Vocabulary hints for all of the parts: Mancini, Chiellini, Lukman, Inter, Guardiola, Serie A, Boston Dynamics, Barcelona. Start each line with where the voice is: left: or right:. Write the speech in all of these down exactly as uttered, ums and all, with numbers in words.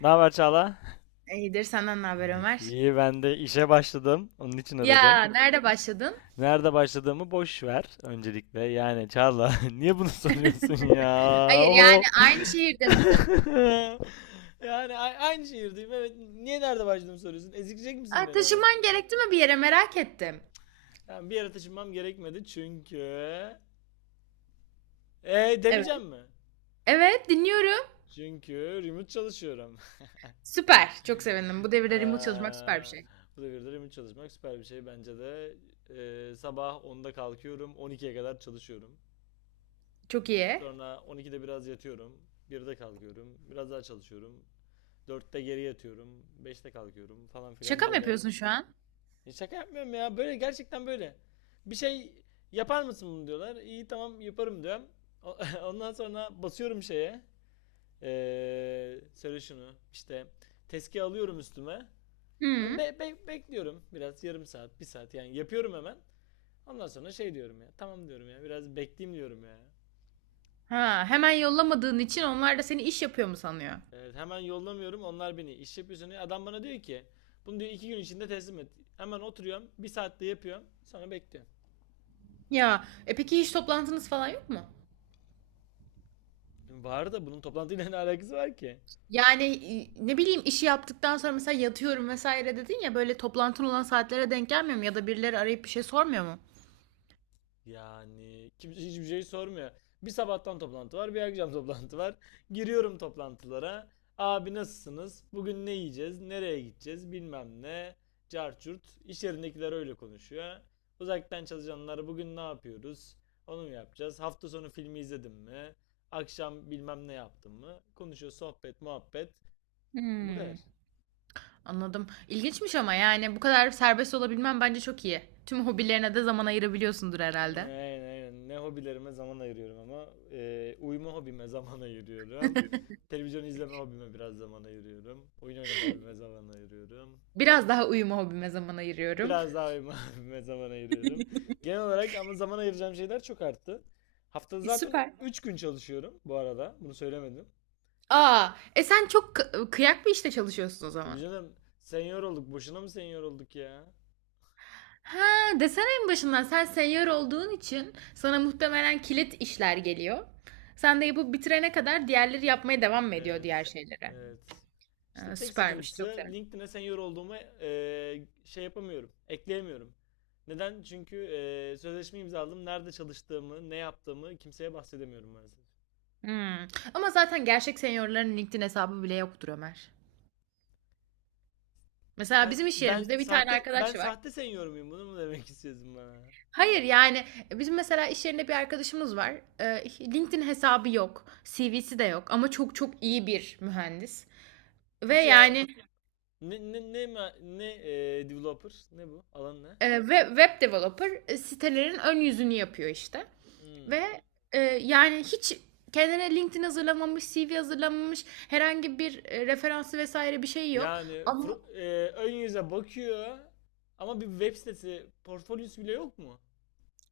left: Ne haber Çağla?
right: İyidir. Senden ne haber Ömer?
left: İyi ben de işe başladım. Onun için aradım.
right: Ya nerede başladın?
left: Nerede başladığımı boş ver öncelikle. Yani Çağla niye bunu soruyorsun ya?
right: Hayır,
left: O
right: yani aynı şehirde misin?
left: Yani a- aynı şehirdeyim, evet. Niye nerede başladığımı soruyorsun? Ezikleyecek misin
right: Aa,
left: beni hemen?
right: taşınman gerekti mi, bir yere merak ettim.
left: Yani bir yere taşınmam gerekmedi çünkü... E
right: Evet.
left: demeyeceğim mi?
right: Evet, dinliyorum.
left: Çünkü remote çalışıyorum.
right: Süper. Çok sevindim. Bu devirde remote çalışmak
left: Eee,
right: süper bir şey.
left: bu devirde remote çalışmak süper bir şey bence de. Eee, sabah onda kalkıyorum, on ikiye kadar çalışıyorum.
right: Çok iyi.
left: Sonra on ikide biraz yatıyorum. birde kalkıyorum. Biraz daha çalışıyorum. dörtte geri yatıyorum. beşte kalkıyorum falan filan
right: Şaka mı
left: böyle.
right: yapıyorsun şu an?
left: E şaka yapmıyorum ya. Böyle gerçekten böyle. Bir şey yapar mısın bunu diyorlar. İyi, tamam yaparım diyorum. Ondan sonra basıyorum şeye. Ee, söyle şunu. İşte tezki alıyorum üstüme. Hani
right: Hı.
left: Be- be- bekliyorum biraz, yarım saat, bir saat, yani yapıyorum hemen. Ondan sonra şey diyorum ya. Tamam diyorum ya. Biraz bekleyeyim diyorum ya.
right: Ha, hemen yollamadığın için onlar da seni iş yapıyor mu sanıyor?
left: Evet, hemen yollamıyorum, onlar beni iş yapıyorsun. Adam bana diyor ki bunu diyor iki gün içinde teslim et. Hemen oturuyorum, bir saatte yapıyorum, sonra bekliyorum.
right: Ya e peki hiç toplantınız falan yok mu?
left: Var da bunun toplantıyla ne alakası var ki?
right: Yani e, ne bileyim, işi yaptıktan sonra mesela yatıyorum vesaire dedin ya, böyle toplantın olan saatlere denk gelmiyor mu? Ya da birileri arayıp bir şey sormuyor mu?
left: Yani kimse hiçbir şey sormuyor. Bir sabahtan toplantı var, bir akşam toplantı var. Giriyorum toplantılara. Abi nasılsınız? Bugün ne yiyeceğiz? Nereye gideceğiz? Bilmem ne. Carçurt. İş yerindekiler öyle konuşuyor. Uzaktan çalışanlar bugün ne yapıyoruz? Onu mu yapacağız? Hafta sonu filmi izledim mi? Akşam bilmem ne yaptım mı? Konuşuyor, sohbet, muhabbet. Bu
right: Hmm,
left: kadar.
right: anladım. İlginçmiş ama yani bu kadar serbest olabilmen bence çok iyi. Tüm
left: Ee,
right: hobilerine de zaman ayırabiliyorsundur
left: Ee,
right: herhalde.
left: Aynen aynen. Ne hobilerime zaman ayırıyorum ama. Ee, uyuma hobime zaman ayırıyorum. Televizyon izleme hobime biraz zaman ayırıyorum. Oyun oynama hobime zaman ayırıyorum.
right: Biraz daha uyuma hobime zaman ayırıyorum.
left: Biraz daha uyuma hobime zaman ayırıyorum. Genel olarak ama zaman ayıracağım şeyler çok arttı. Haftada
right: E,
left: zaten
right: süper.
left: üç gün çalışıyorum bu arada. Bunu söylemedim.
right: Aa, e sen çok kı- kıyak bir işte çalışıyorsun o
left: Tabii
right: zaman.
left: canım, senior olduk. Boşuna mı senior olduk ya?
right: Ha, desene en başından sen seyyar olduğun için sana muhtemelen kilit işler geliyor. Sen de yapıp bitirene kadar diğerleri yapmaya devam mı ediyor diğer
left: Evet.
right: şeylere?
left: Evet. İşte
right: Ha,
left: tek
right: süpermiş, çok
left: sıkıntısı
right: sevindim.
left: LinkedIn'e senior olduğumu e, şey yapamıyorum. Ekleyemiyorum. Neden? Çünkü e, sözleşme imzaladım. Nerede çalıştığımı, ne yaptığımı kimseye bahsedemiyorum maalesef.
right: Hmm. Ama zaten gerçek senyörlerin LinkedIn hesabı bile yoktur Ömer. Mesela
left: Ben
right: bizim iş
left: ben
right: yerimizde bir tane
left: sahte ben
right: arkadaş var.
left: sahte senior muyum? Bunu mu demek istiyorsun bana?
right: Hayır, yani e, bizim mesela iş yerinde bir arkadaşımız var. Ee, LinkedIn hesabı yok. C V'si de yok ama çok çok iyi bir mühendis. Ve
left: Nasıl ya?
right: yani
left: Ne ne ne ma- ne e, developer? Ne bu? Alan ne?
right: e, web, web developer, e, sitelerin ön yüzünü yapıyor işte.
left: Hmm.
right: Ve e, yani hiç kendine LinkedIn hazırlamamış, C V hazırlamamış, herhangi bir e, referansı vesaire bir şey yok.
left: Yani
right: Ama
left: fro- e, ön yüze bakıyor ama bir web sitesi portfolyosu bile yok mu?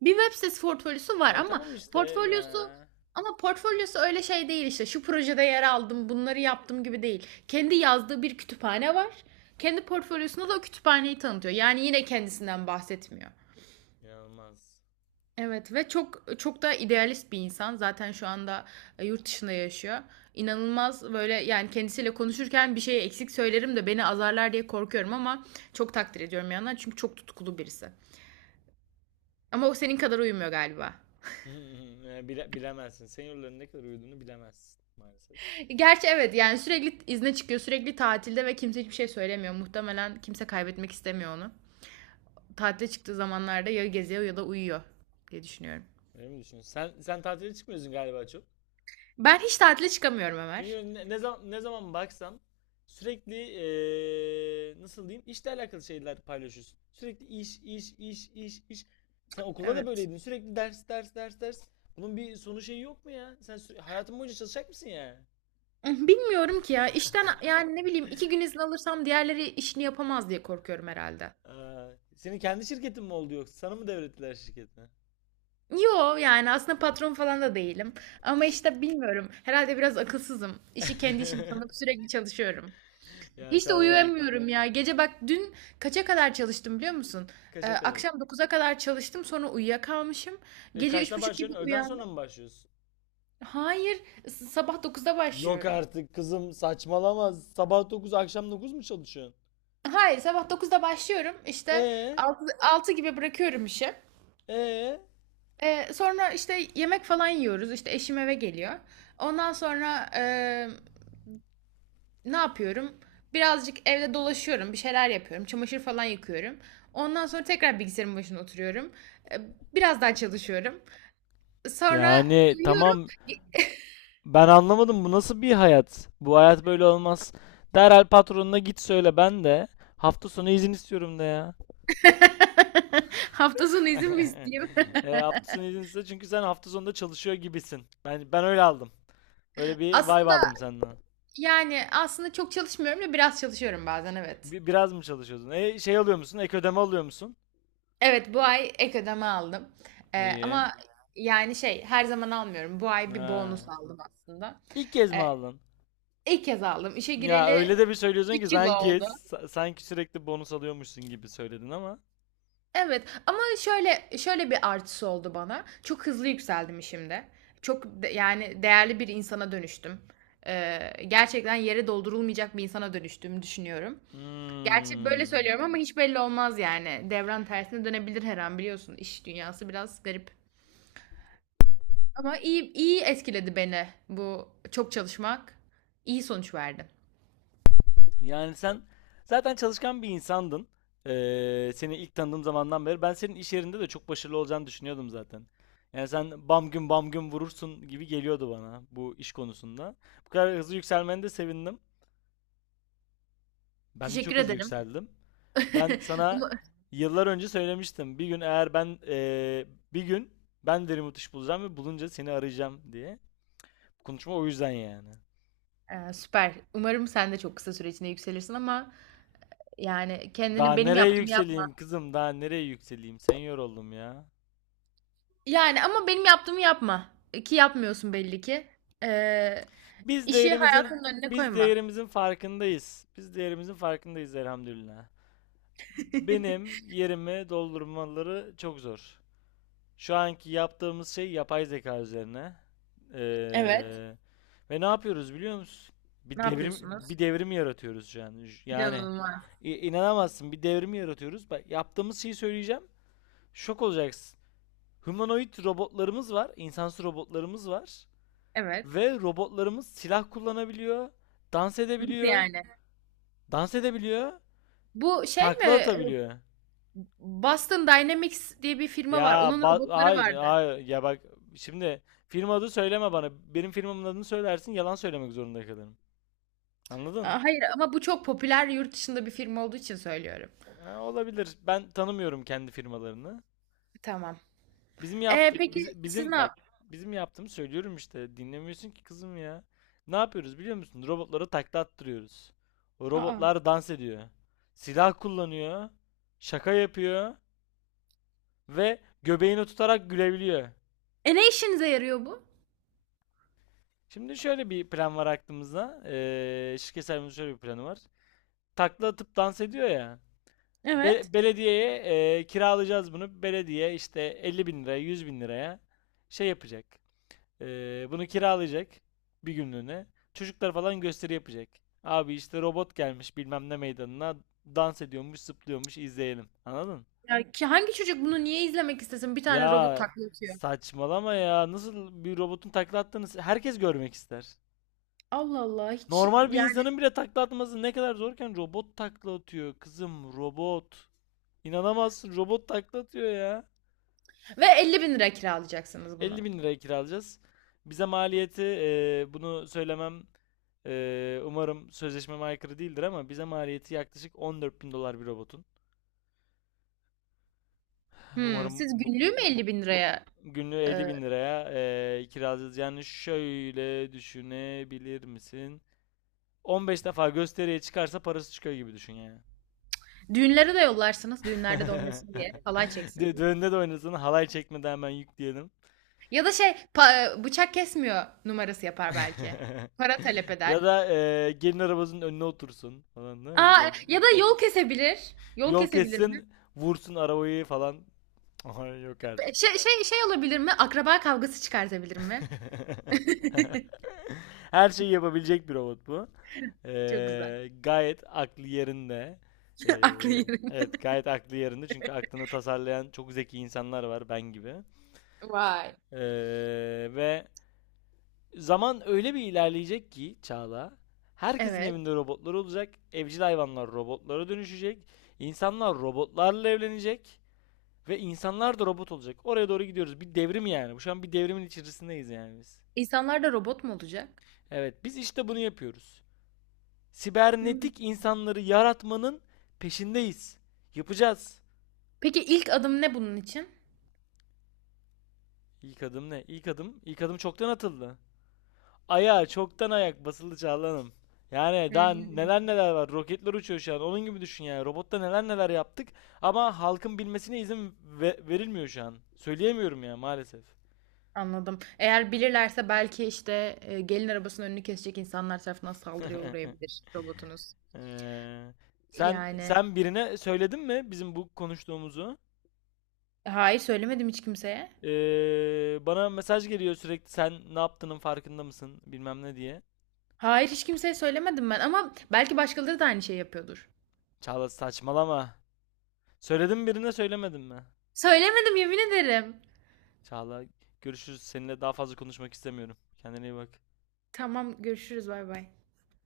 right: bir web sitesi portfolyosu var
left: E,
right: ama
left: tamam işte
right: portfolyosu
left: ya.
right: ama portfolyosu öyle şey değil işte. Şu projede yer aldım, bunları yaptım gibi değil. Kendi yazdığı bir kütüphane var. Kendi portfolyosunda da o kütüphaneyi tanıtıyor. Yani yine kendisinden bahsetmiyor.
left: İnanılmaz.
right: Evet, ve çok çok da idealist bir insan. Zaten şu anda e, yurt dışında yaşıyor. İnanılmaz, böyle yani kendisiyle konuşurken bir şey eksik söylerim de beni azarlar diye korkuyorum ama çok takdir ediyorum yandan, çünkü çok tutkulu birisi. Ama o senin kadar uyumuyor galiba.
left: E, bile- bilemezsin. Seniorların ne kadar uyuduğunu bilemezsin maalesef.
right: Gerçi evet, yani sürekli izne çıkıyor, sürekli tatilde ve kimse hiçbir şey söylemiyor. Muhtemelen kimse kaybetmek istemiyor onu. Tatile çıktığı zamanlarda ya geziyor ya da uyuyor diye düşünüyorum.
left: Öyle mi düşünüyorsun? Sen sen tatile çıkmıyorsun galiba çok.
right: Ben hiç tatile çıkamıyorum Ömer.
left: Çünkü ne, ne zaman ne zaman baksam sürekli, e, nasıl diyeyim, işle alakalı şeyler paylaşıyorsun. Sürekli iş iş iş iş iş. Sen okulda da
right: Evet.
left: böyleydin. Sürekli ders ders ders ders. Bunun bir sonu şeyi yok mu ya? Sen süre- hayatın boyunca çalışacak mısın ya?
right: Bilmiyorum ki ya, işten yani ne bileyim iki gün izin alırsam diğerleri işini yapamaz diye korkuyorum herhalde.
left: Aa, senin kendi şirketin mi oldu yoksa? Sana mı devrettiler şirketini?
right: Yo, yani aslında patron falan da değilim. Ama işte bilmiyorum. Herhalde biraz akılsızım. İşi kendi işim sanıp sürekli çalışıyorum.
left: Ya
right: Hiç de. Ee,
left: Çağla,
right: uyuyamıyorum ya. Gece bak, dün kaça kadar çalıştım biliyor musun? Ee,
left: kaça kadar?
right: akşam dokuza kadar çalıştım, sonra uyuyakalmışım.
left: E,
right: Gece üç
left: kaçta
right: buçuk gibi
left: başlıyorsun? Öğleden
right: uyandım.
left: sonra mı başlıyorsun?
right: Hayır, s- sabah dokuzda
left: Yok
right: başlıyorum.
left: artık kızım, saçmalama. Sabah dokuz akşam dokuz mu çalışıyorsun?
right: Hayır, sabah dokuzda başlıyorum işte,
left: E
right: altı altı gibi bırakıyorum işi.
left: e
right: Ee, sonra işte yemek falan yiyoruz, işte eşim eve geliyor. Ondan sonra e, ne yapıyorum? Birazcık evde dolaşıyorum, bir şeyler yapıyorum, çamaşır falan yıkıyorum. Ondan sonra tekrar bilgisayarın başına oturuyorum. E, Biraz daha çalışıyorum. Sonra
left: Yani
right: uyuyorum.
left: tamam, ben anlamadım, bu nasıl bir hayat? Bu hayat böyle olmaz. Derhal patronuna git söyle, ben de hafta sonu izin istiyorum da ya.
right: Hafta sonu izin mi isteyeyim?
left: E, hafta sonu izin iste, çünkü sen hafta sonunda çalışıyor gibisin. Ben, ben öyle aldım. Öyle bir vibe
right: Aslında
left: aldım senden.
right: yani aslında çok çalışmıyorum da, biraz çalışıyorum bazen, evet.
left: Bir, biraz mı çalışıyordun? E, şey alıyor musun? Ek ödeme alıyor musun?
right: Evet, bu ay ek ödeme aldım. Ee,
left: İyi.
right: ama yani şey, her zaman almıyorum. Bu ay bir
left: Ha.
right: bonus aldım aslında.
left: İlk kez mi
right: Ee,
left: aldın?
right: ilk kez aldım. İşe
left: Ya
right: gireli
left: öyle de bir söylüyorsun ki,
right: üç yıl
left: sanki
right: oldu.
left: sa- sanki sürekli bonus alıyormuşsun gibi söyledin ama.
right: Evet ama şöyle, şöyle bir artısı oldu bana. Çok hızlı yükseldim işimde. Çok de- yani değerli bir insana dönüştüm. Ee, Gerçekten yere doldurulmayacak bir insana dönüştüğümü düşünüyorum. Gerçi böyle
left: Hmm.
right: söylüyorum ama hiç belli olmaz yani. Devran tersine dönebilir her an, biliyorsun. İş dünyası biraz garip. Ama iyi, iyi etkiledi beni bu çok çalışmak. İyi sonuç verdi.
left: Yani sen zaten çalışkan bir insandın. Ee, seni ilk tanıdığım zamandan beri ben senin iş yerinde de çok başarılı olacağını düşünüyordum zaten. Yani sen bam gün bam gün vurursun gibi geliyordu bana bu iş konusunda. Bu kadar hızlı yükselmene de sevindim. Ben de
right: Teşekkür
left: çok hızlı
right: ederim.
left: yükseldim. Ben sana
right: Umu-
left: yıllar önce söylemiştim. Bir gün eğer ben eee, bir gün ben de remote iş bulacağım ve bulunca seni arayacağım diye. Konuşma o yüzden yani.
right: Ee, süper. Umarım sen de çok kısa süre içinde yükselirsin ama yani
left: Daha
right: kendini, benim
left: nereye
right: yaptığımı yapma.
left: yükseleyim kızım? Daha nereye yükseleyim? Senior oldum ya.
right: Yani ama benim yaptığımı yapma. Ki yapmıyorsun, belli ki. Ee,
left: Biz
right: işi
left: değerimizin
right: hayatının önüne
left: biz
right: koyma.
left: değerimizin farkındayız. Biz değerimizin farkındayız elhamdülillah. Benim yerimi doldurmaları çok zor. Şu anki yaptığımız şey yapay zeka üzerine. Ee,
right: Evet.
left: ve ne yapıyoruz biliyor musun? Bir
right: Ne
left: devrim bir
right: yapıyorsunuz?
left: devrim yaratıyoruz şu an. Yani
right: İnanılmaz.
left: inanamazsın, bir devrim yaratıyoruz. Bak yaptığımız şeyi söyleyeceğim. Şok olacaksın. Humanoid robotlarımız var, insansı robotlarımız var
right: Evet.
left: ve robotlarımız silah kullanabiliyor, dans
right: Nasıl
left: edebiliyor,
right: yani?
left: dans edebiliyor,
right: Bu şey mi?
left: takla
right: e,
left: atabiliyor.
right: Boston Dynamics diye bir firma var.
left: Ya
right: Onun
left: ba-
right: robotları
left: hayır
right: vardı.
left: hayır, ya bak şimdi, film adı söyleme bana. Benim filmimin adını söylersin, yalan söylemek zorunda kalırım. Anladın?
right: Aa, hayır ama bu çok popüler yurt dışında bir firma olduğu için söylüyorum.
left: Ha, olabilir. Ben tanımıyorum kendi firmalarını.
right: Tamam.
left: Bizim
right: Ee,
left: yaptı
right: peki
left: biz-
right: siz
left: bizim
right: ne
left: bak
right: yap?
left: bizim yaptığımı söylüyorum işte. Dinlemiyorsun ki kızım ya. Ne yapıyoruz biliyor musun? Robotlara takla attırıyoruz. O
right: Aa.
left: robotlar dans ediyor. Silah kullanıyor. Şaka yapıyor ve göbeğini tutarak gülebiliyor.
right: E, ne işinize yarıyor bu?
left: Şimdi şöyle bir plan var aklımızda. Ee, şirket sahibimizin şöyle bir planı var. takla atıp dans ediyor ya.
right: Evet.
left: Be- belediyeye e, kiralayacağız bunu. Belediye işte elli bin liraya yüz bin liraya şey yapacak. E, bunu kiralayacak bir günlüğüne. Çocuklar falan gösteri yapacak. Abi işte robot gelmiş bilmem ne meydanına dans ediyormuş, zıplıyormuş, izleyelim. Anladın?
right: Ya ki hangi çocuk bunu niye izlemek istesin? Bir tane robot
left: Ya
right: taklit atıyor.
left: saçmalama ya. Nasıl, bir robotun takla attığını herkes görmek ister.
right: Allah Allah, hiç
left: Normal bir
right: yani.
left: insanın bile takla atması ne kadar zorken robot takla atıyor. Kızım, robot. İnanamazsın, robot takla atıyor ya.
right: Ve elli bin liraya kiralayacaksınız bunu.
left: elli bin liraya kiralayacağız. Bize maliyeti, e, bunu söylemem, e, umarım sözleşmeme aykırı değildir, ama bize maliyeti yaklaşık on dört bin dolar bir robotun.
right: Hmm,
left: Umarım
right: siz
left: bu,
right: günlüğü mü
left: bu-
right: elli bin liraya,
left: günlüğü
right: e,
left: elli bin liraya e, kiralayacağız. Yani şöyle düşünebilir misin? on beş defa gösteriye çıkarsa parası çıkıyor gibi düşün yani.
right: düğünlere de yollarsınız, düğünlerde de oynasın diye, halay çeksin
left: Dö-
right: diye.
left: Düğünde de oynasın, halay çekmeden hemen yükleyelim.
right: Ya da şey, pa- e, bıçak kesmiyor numarası yapar belki. Para talep eder.
left: Ya da eee, gelin arabasının önüne otursun falan, ne
right: Aa,
left: gider.
right: ya da yol kesebilir. Yol
left: Yol
right: kesebilir mi?
left: kessin, vursun arabayı falan. Ay yok artık.
right: Şey, şey, şey olabilir mi? Akraba kavgası çıkartabilir mi?
left: Her şeyi yapabilecek bir robot bu.
right: Çok güzel.
left: Eee, gayet aklı yerinde.
right: Aklı
left: Eee,
right: yerim.
left: evet gayet aklı yerinde, çünkü aklını tasarlayan çok zeki insanlar var ben gibi.
right: Vay.
left: Eee, ve Zaman öyle bir ilerleyecek ki Çağla, herkesin
right: Evet.
left: evinde robotlar olacak, evcil hayvanlar robotlara dönüşecek, insanlar robotlarla evlenecek ve insanlar da robot olacak. Oraya doğru gidiyoruz. Bir devrim yani. Bu şu an, bir devrimin içerisindeyiz yani biz.
right: İnsanlar da robot mu olacak?
left: Evet, biz işte bunu yapıyoruz.
right: Hmm.
left: Sibernetik insanları yaratmanın peşindeyiz. Yapacağız.
right: Peki ilk adım ne bunun için?
left: İlk adım ne? İlk adım, ilk adım çoktan atıldı. Ayağa çoktan ayak basıldı Çağlan'ım. Yani daha neler neler var. Roketler uçuyor şu an. Onun gibi düşün yani. Robotta neler neler yaptık ama halkın bilmesine izin ve- verilmiyor şu an. Söyleyemiyorum ya maalesef.
right: Anladım. Eğer bilirlerse belki, işte, eee, gelin arabasının önünü kesecek insanlar tarafından saldırıya uğrayabilir robotunuz.
left: Ee, sen
right: Yani,
left: sen birine söyledin mi bizim bu konuştuğumuzu?
right: hayır, söylemedim hiç kimseye.
left: Ee, bana mesaj geliyor sürekli, sen ne yaptığının farkında mısın bilmem ne diye.
right: Hayır, hiç kimseye söylemedim ben ama belki başkaları da aynı şeyi yapıyordur.
left: Çağla saçmalama. Söyledim, birine söylemedin mi?
right: Söylemedim, yemin ederim.
left: Çağla görüşürüz. Seninle daha fazla konuşmak istemiyorum. Kendine iyi bak.
right: Tamam, görüşürüz. Bay bay.